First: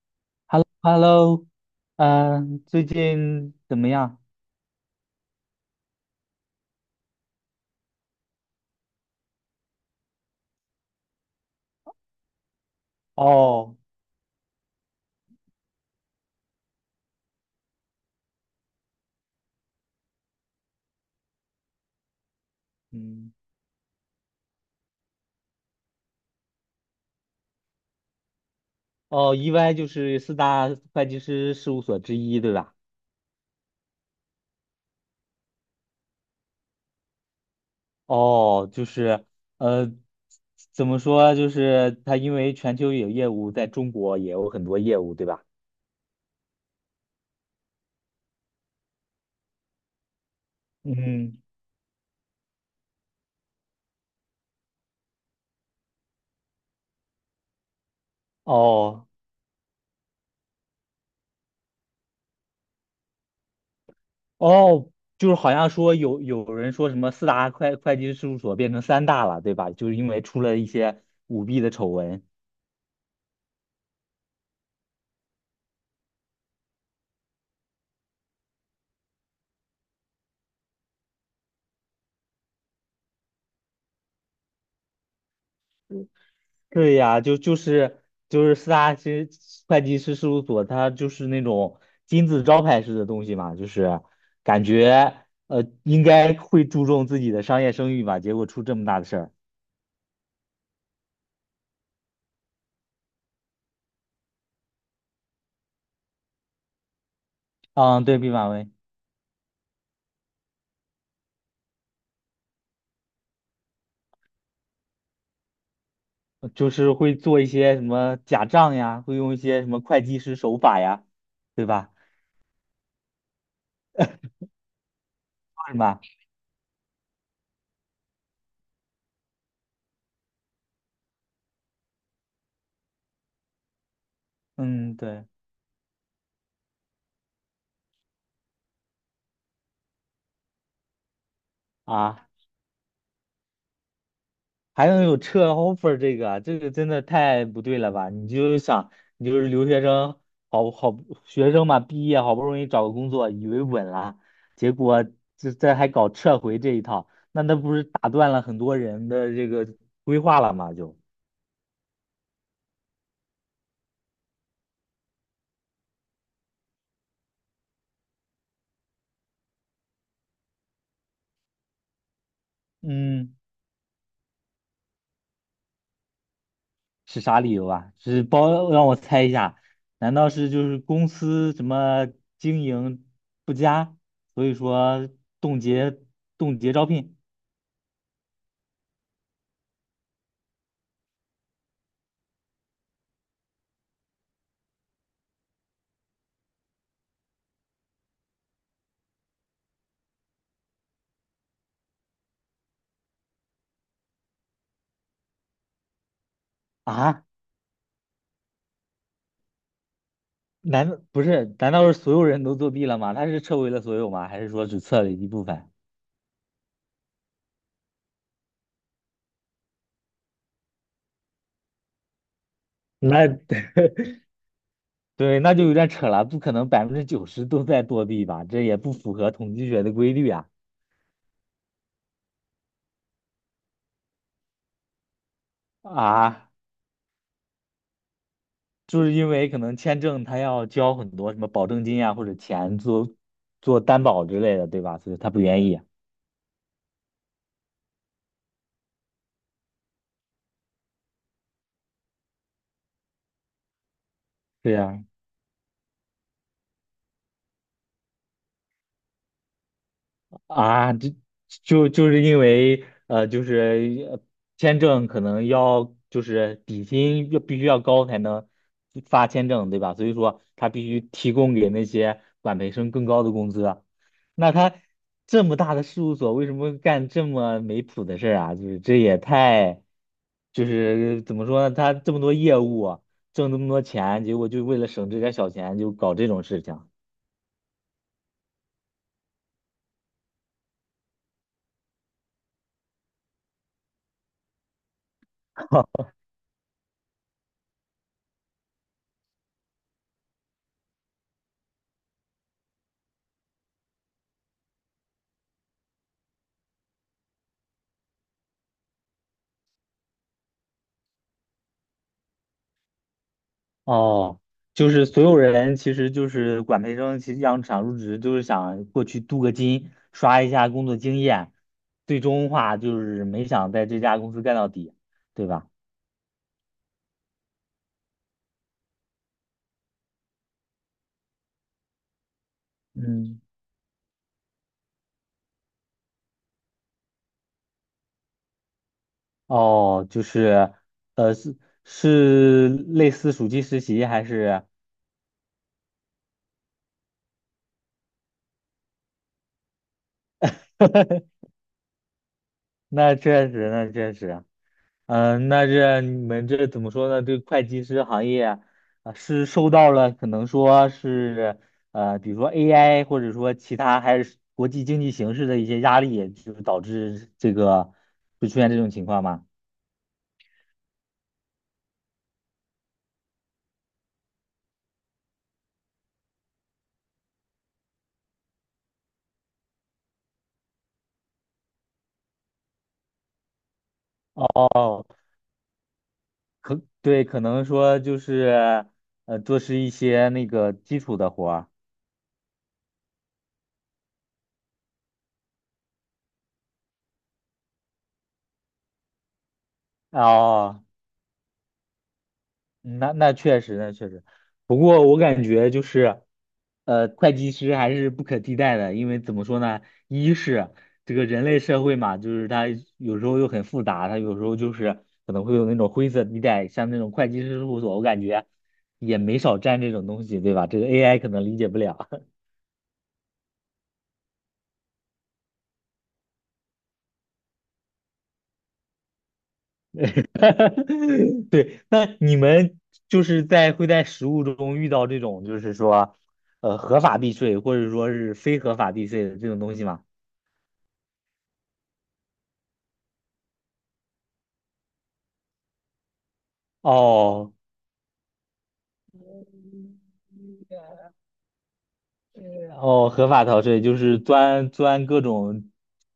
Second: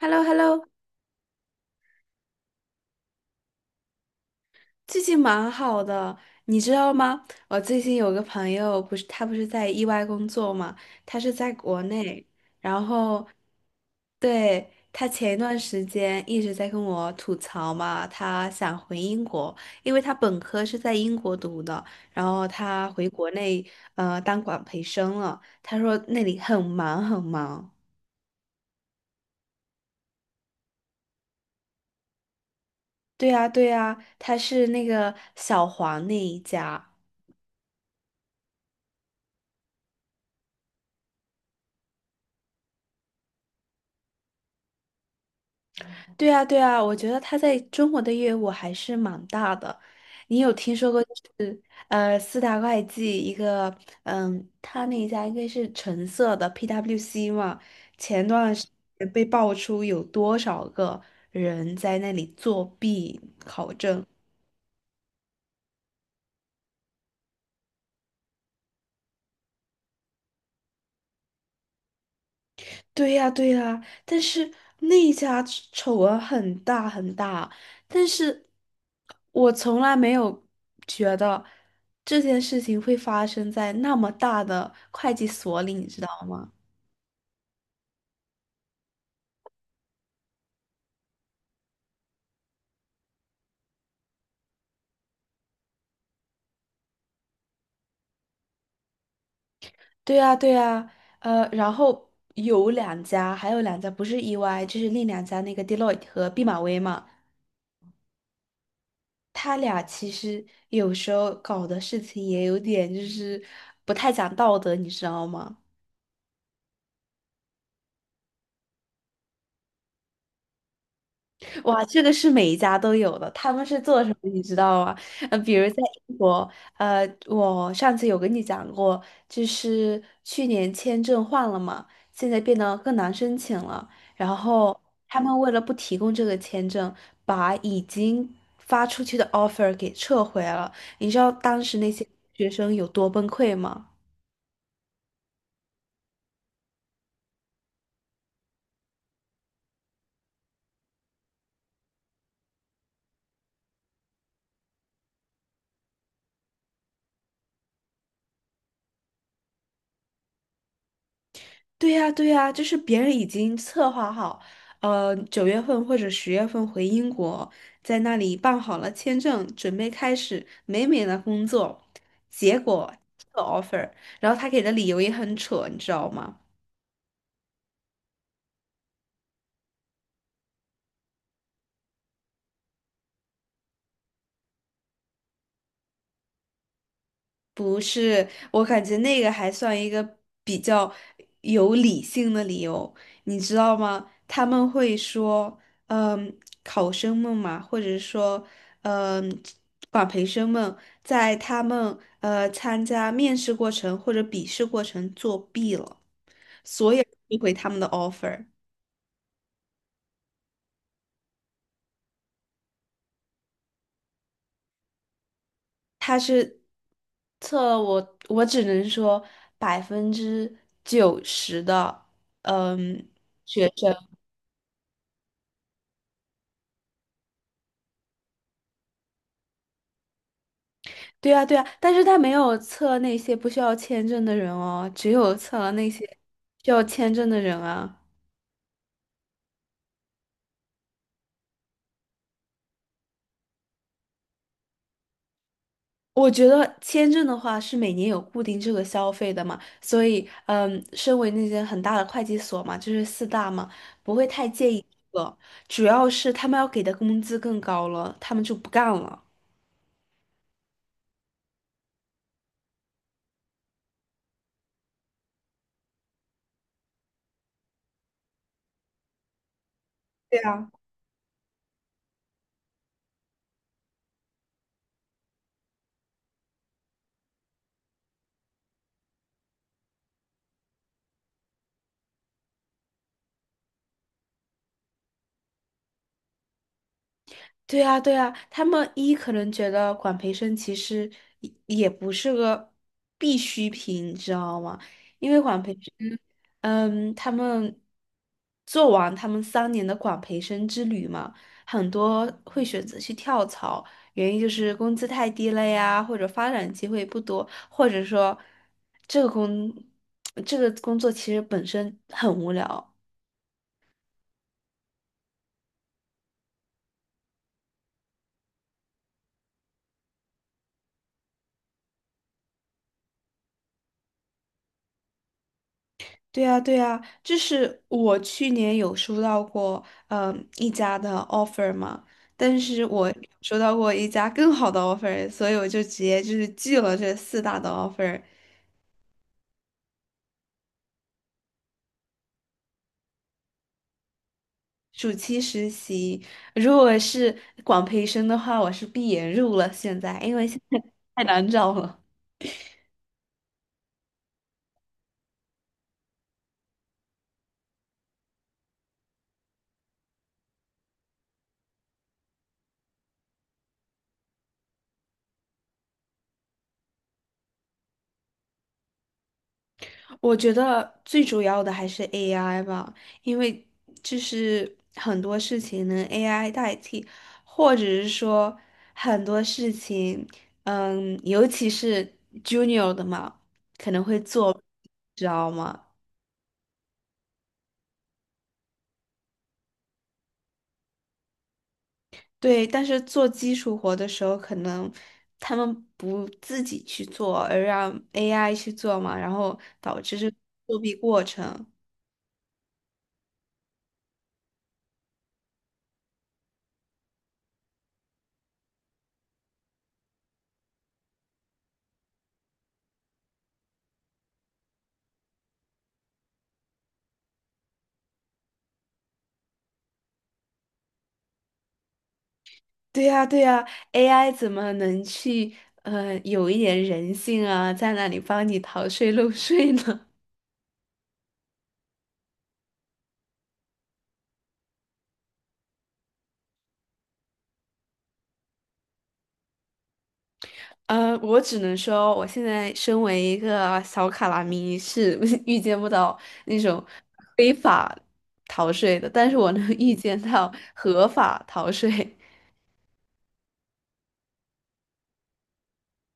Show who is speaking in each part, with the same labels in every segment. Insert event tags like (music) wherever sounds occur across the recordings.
Speaker 1: h e l l o h e l l o.
Speaker 2: h e l l o h e l l o 最近怎么样？
Speaker 1: 最近蛮好的，你知道吗？我最近有个朋友，不是他不是在意外工作嘛，他是在国内，然后。
Speaker 2: 哦，
Speaker 1: 对，他前一段时间一直在跟我吐槽嘛，他想回英国，因为他本科是在英国读的，然后他回国
Speaker 2: 嗯，
Speaker 1: 内当管培生了，他说那里很忙很忙。
Speaker 2: 哦，EY 就是四大会计师事务所之一，对吧？
Speaker 1: 对呀，对呀，他是那个小黄那一家。
Speaker 2: 哦，就是，呃，怎么说？就是他因为全球有业务，在中国也有很多业务，对吧？
Speaker 1: 对啊，对啊，我觉得他在中国的业务还是蛮大的。你有听说过，就
Speaker 2: 嗯，
Speaker 1: 是四大会计一个，他那一家应该是橙色的 PwC 嘛？前段时
Speaker 2: 哦，
Speaker 1: 间被爆出有多少个人在那里作弊考证。
Speaker 2: 哦，就是好像说有人说什么四大会计师事务所变成三大了，对吧？就是因为出了一些舞弊的丑闻。
Speaker 1: 对呀，对呀，但是那一家丑闻很大很大，但是我从来没有觉得这件事情会发生在那么大的会计所里，你知道吗？
Speaker 2: 对呀，就是四大其实会计师事务所，它就是那种金字招牌式的东西嘛，就是感觉应该会注重自己的商业声誉吧，结果出这么大的事儿。
Speaker 1: 对呀，对呀，然后有两家，还有两家不是 EY，就是另两家那个 Deloitte 和毕马威嘛，
Speaker 2: 嗯，对，毕马威
Speaker 1: 他俩其实有时候搞的事情也有点就是不太讲道德，你知道吗？
Speaker 2: 就是会做一些什么假账呀，会用一些什么会计师手法呀，对
Speaker 1: 哇，
Speaker 2: 吧？
Speaker 1: 这个是每一家都有的。他们是做什么，你知道吗？比如
Speaker 2: 是
Speaker 1: 在
Speaker 2: 吧？
Speaker 1: 英国，我上次有跟你讲过，就是去年签证换了嘛，现在变得更难申请了。然后
Speaker 2: 嗯，
Speaker 1: 他
Speaker 2: 对
Speaker 1: 们为了不提供这个签证，把已经发出去的 offer 给撤回了。你知道当时那些
Speaker 2: 啊。
Speaker 1: 学生有多崩溃吗？
Speaker 2: 还能有撤 offer 这个啊，这个真的太不对了吧？你就想，你就是留学生，好好学生嘛，毕业好不容易找个工作，以为稳了，结果这还搞撤回这一套，那不是打断了很多人的这个规划了吗？
Speaker 1: 对呀，对呀，就是别人已经策划好，9月份或者10月份回英国，在那里办好了签证，准备开始美美的工作，结果这
Speaker 2: 嗯，
Speaker 1: 个 offer，然后他给的理由也很扯，你知道吗？
Speaker 2: 是啥理由啊？是包，让我猜一下，难道是就是公司什么经营不佳，所以说冻结冻结招聘
Speaker 1: 不是，我感觉那个还算一个比较有理性的理由，你知道吗？他们会说，嗯，考生们嘛，或者说，嗯，管培生们，在他们参加面试过程或者笔试过程作弊了，所以
Speaker 2: 啊？
Speaker 1: 退回他们的 offer。
Speaker 2: 难道不是？难道是所有人都作弊了吗？他是撤回了所有吗？还是说只撤了一部分？
Speaker 1: 他是测了我，我只能说90%的，嗯。
Speaker 2: 那
Speaker 1: 学
Speaker 2: (laughs)
Speaker 1: 生。
Speaker 2: 对，那就有点扯了，不可能90%都在作弊吧？这也不符合统计学的规律啊！
Speaker 1: 对啊，对啊，但是他没有测那些不需要签证的人哦，只有测了那些
Speaker 2: 啊，
Speaker 1: 需要签证的人啊。
Speaker 2: 就是因为可能签证他要交很多什么保证金啊或者钱做做担保之类的，对吧？所以他不愿意。
Speaker 1: 我觉得签证的话是每年有固定这个消费的嘛，所以身为那些很大的会计所嘛，就是四大嘛，不会太介
Speaker 2: 对
Speaker 1: 意
Speaker 2: 呀、
Speaker 1: 这个，主要是他们要给的工资更高了，他们就不干了。
Speaker 2: 啊，就是因为就是签证可能要就是底薪要必须要高才能发签证，对吧？所以
Speaker 1: 对
Speaker 2: 说他
Speaker 1: 啊，
Speaker 2: 必须提供给那些管培生更高的工资啊那他这么大的事务所，为什么干这么没谱的事儿啊？就是这也太，就是怎么说呢？他这么多业务啊挣这么多钱，结果就为了省这点儿小钱就搞这种事情。
Speaker 1: 对啊，对啊，他们一可能觉得管培生其实也不是个必需品，你知道吗？因为管培生。
Speaker 2: (laughs)
Speaker 1: 他们做完他们3年的管培生之旅嘛，很多会选择去跳槽，原因就是工资太低了呀，或者发展机会不多，或者说这个工 (tsk) 这个工作其实本身很无聊。
Speaker 2: 哦，就是所有人其实就是管培生，其实想想入职就是想过去镀个金，刷一下工作经验，最终话就是没想在这家公司干到底，对吧？
Speaker 1: 对呀，对呀，就是我去年有收到过，一家的 offer 嘛，但是我
Speaker 2: 嗯，
Speaker 1: 收到过一家更好的 offer，所以我就直接就是拒了这四大的 offer。
Speaker 2: 哦，就是，呃，是是类似暑期实习还是？
Speaker 1: 暑期实习，如果是广培生的话，我是闭眼入了。现在，因为现在太难找了。
Speaker 2: 那确实，那确实。嗯、那这你们这怎么说呢？这个会计师行业啊，啊是受到了可能说是比如说 AI 或者说其他还是国际经济形势的一些压力，就是导致这个会出现这种情况吗？
Speaker 1: 我觉得最主要的还是 AI 吧，因为就是很多事情能 AI 代替，或者是说很多事情，尤其是 junior 的嘛，可能会做，
Speaker 2: 哦，
Speaker 1: 知道吗？
Speaker 2: 可对，可能说就是做是一些那个基础的活儿。
Speaker 1: 对，但是做基础活的时候，可能他们不自己去做，而让 AI 去做嘛，然后导致这个作
Speaker 2: 哦，
Speaker 1: 弊过程。
Speaker 2: 嗯那确实，那确实。不过我感觉就是，会计师还是不可替代的，因为怎么说呢？一是这个人类社会嘛，就是它有时候又很复杂，它有时候就是可能会有那种灰色地带，像那种会计师事务所，我感觉也没少占这种东西，对吧？这个 AI 可能理解不了。
Speaker 1: 对呀，对呀，AI 怎么能去有一点人性啊，在那里帮你逃税漏税呢？
Speaker 2: (laughs) 对，那你们就是在实务中遇到这种就是说，合法避税或者说是非合法避税的这种东西吗？
Speaker 1: (laughs) 我只能说，我现在身为一个小卡拉咪，是 (laughs) 预见不到那种非
Speaker 2: 哦，
Speaker 1: 法逃税的，但是我能预见到合法逃税。
Speaker 2: 呃哦，合法逃税就是钻钻各种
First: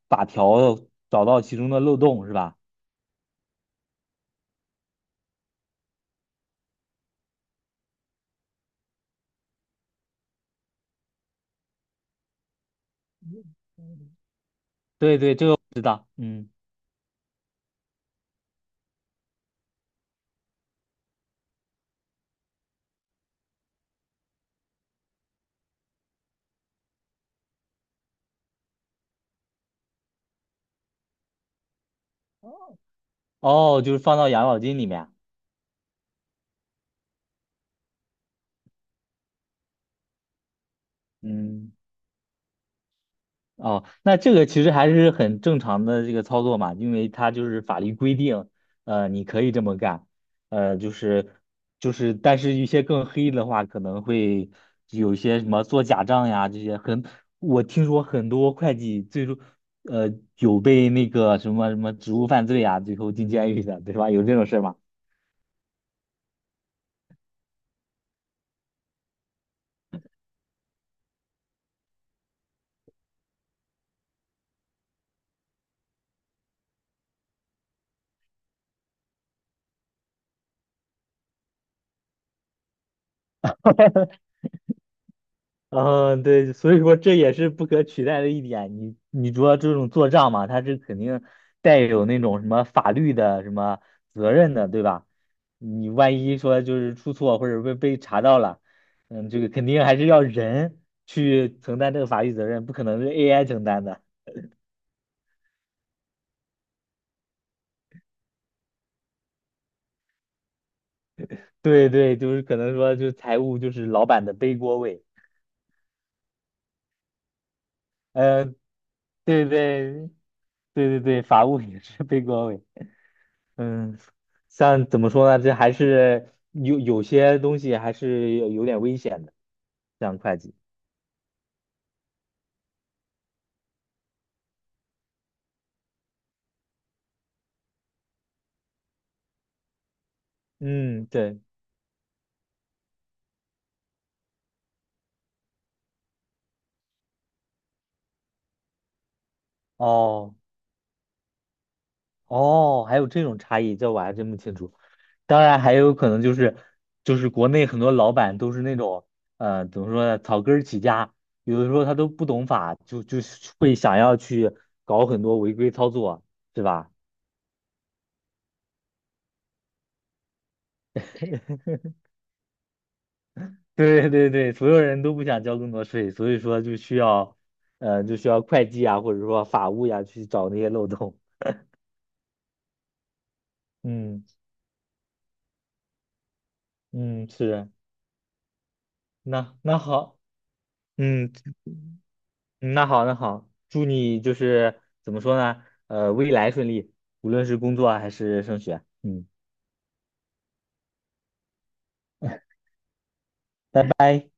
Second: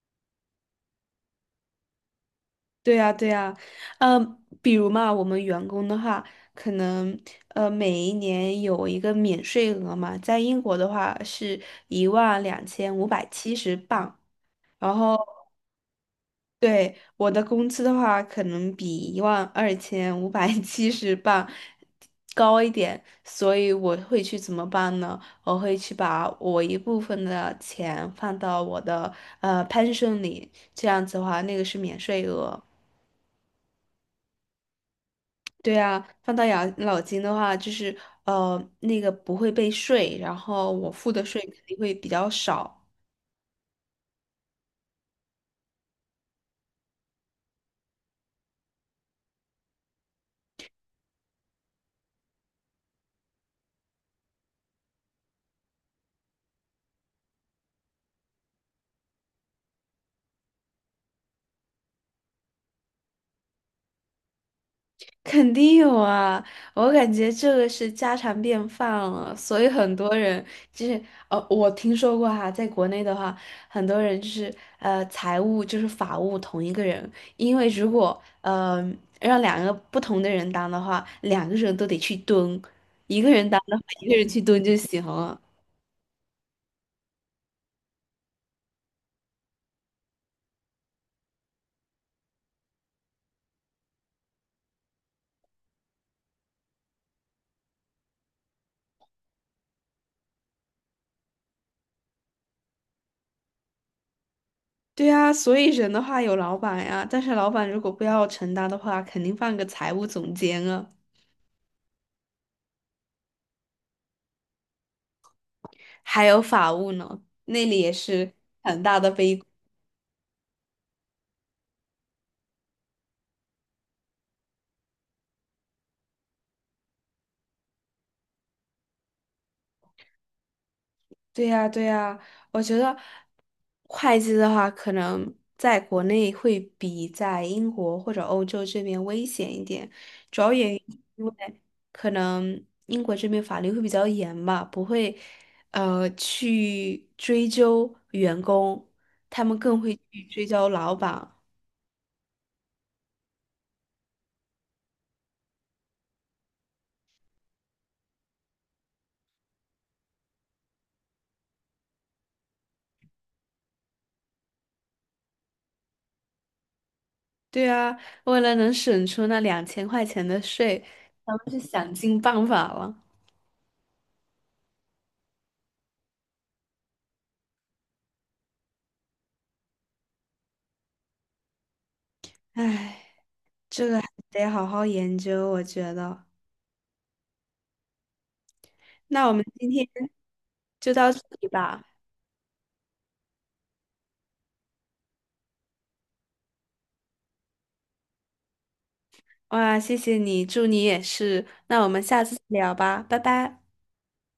Speaker 2: 法条，找到其中的漏洞是吧？
Speaker 1: 对呀，对呀，比如嘛，我们员工的话，可能每一年有一个免税额嘛，在英国的话是12,570镑，然后
Speaker 2: 对对，这个我知道。嗯，
Speaker 1: 对我的工资的话，可能比一万二千五百 (laughs) 七十镑高一点，所以我会去怎么办呢？我会去把我一部分的钱放到我的pension 里，这样子的话，那个是免税额。
Speaker 2: 哦，就是放到养老金里面。
Speaker 1: 对啊，放到养老金的话，就是那个不会被税，然后我付的税肯
Speaker 2: 嗯。
Speaker 1: 定会比较少。
Speaker 2: 哦，那这个其实还是很正常的这个操作嘛，因为它就是法律规定，你可以这么干，呃，就是就是，但是一些更黑的话，可能会有一些什么做假账呀这些很，我听说很多会计最终，呃，有被那个什么什么职务犯罪啊，最后进监狱的，对吧？有这种事儿吗？
Speaker 1: (laughs) 肯定有啊，我感觉这个是家常便饭了，所以很多人就是我听说过哈，在国内的话，很多人就是财务就是法务同一个人，因为如果让两个不同的人当的话，两个人都得去蹲，一个人当的话，一个人去蹲就行了。
Speaker 2: 嗯，对，所以说这也是不可取代的一点。你说这种做账嘛，它是肯定带有那种什么法律的什么责任的，对吧？你万一说就是出错或者被查到了，嗯，这个肯定还是要人去承担这个法律责任，不可能是 AI 承担的。
Speaker 1: 对呀，所以人的话有老板呀，但是老板如果不要承担的话，肯定放个财务总监啊，
Speaker 2: 对对，就是可能说就是财务就是老板的背锅位，
Speaker 1: 还有法务呢，那里也是
Speaker 2: 呃，
Speaker 1: 很大的悲。
Speaker 2: 对对对对对，法务也是背锅位。嗯，像怎么说呢？这还是有些东西还是有点危险的，像会计。
Speaker 1: 对呀，对呀，我觉得会计的话，可能在国内会比在英国或者欧洲这边危险一点，主要原因是
Speaker 2: 嗯，
Speaker 1: 因
Speaker 2: 对，
Speaker 1: 为可能英国这边法律会比较严吧，不会去追究员工，他们更会去
Speaker 2: 哦
Speaker 1: 追究老板。
Speaker 2: 哦，还有这种差异，这我还真不清楚。当然，还有可能就是国内很多老板都是那种怎么说呢，草根儿起家，有的时候他都不懂法，就会想要去搞很多违规操作，是吧？
Speaker 1: 对啊，为了能省出那2000块钱的税，咱们
Speaker 2: (laughs)
Speaker 1: 是想尽办法了。
Speaker 2: (laughs) 对对对，所有人都不想交更多税，所以说就需要，就需要会计啊，或者说法务呀、去找那些漏洞。
Speaker 1: 唉，
Speaker 2: (laughs)
Speaker 1: 这个还
Speaker 2: 嗯
Speaker 1: 得好好研究，我觉得。
Speaker 2: 嗯，是，
Speaker 1: 那我们
Speaker 2: 那
Speaker 1: 今
Speaker 2: 那
Speaker 1: 天
Speaker 2: 好，
Speaker 1: 就到这
Speaker 2: 嗯，
Speaker 1: 里吧。
Speaker 2: 那好那好，祝你就是怎么说呢，未来顺利，无论是工作啊还是升学。嗯。
Speaker 1: 哇，谢谢你，祝你也是。那我们下次聊吧，拜拜。
Speaker 2: 拜拜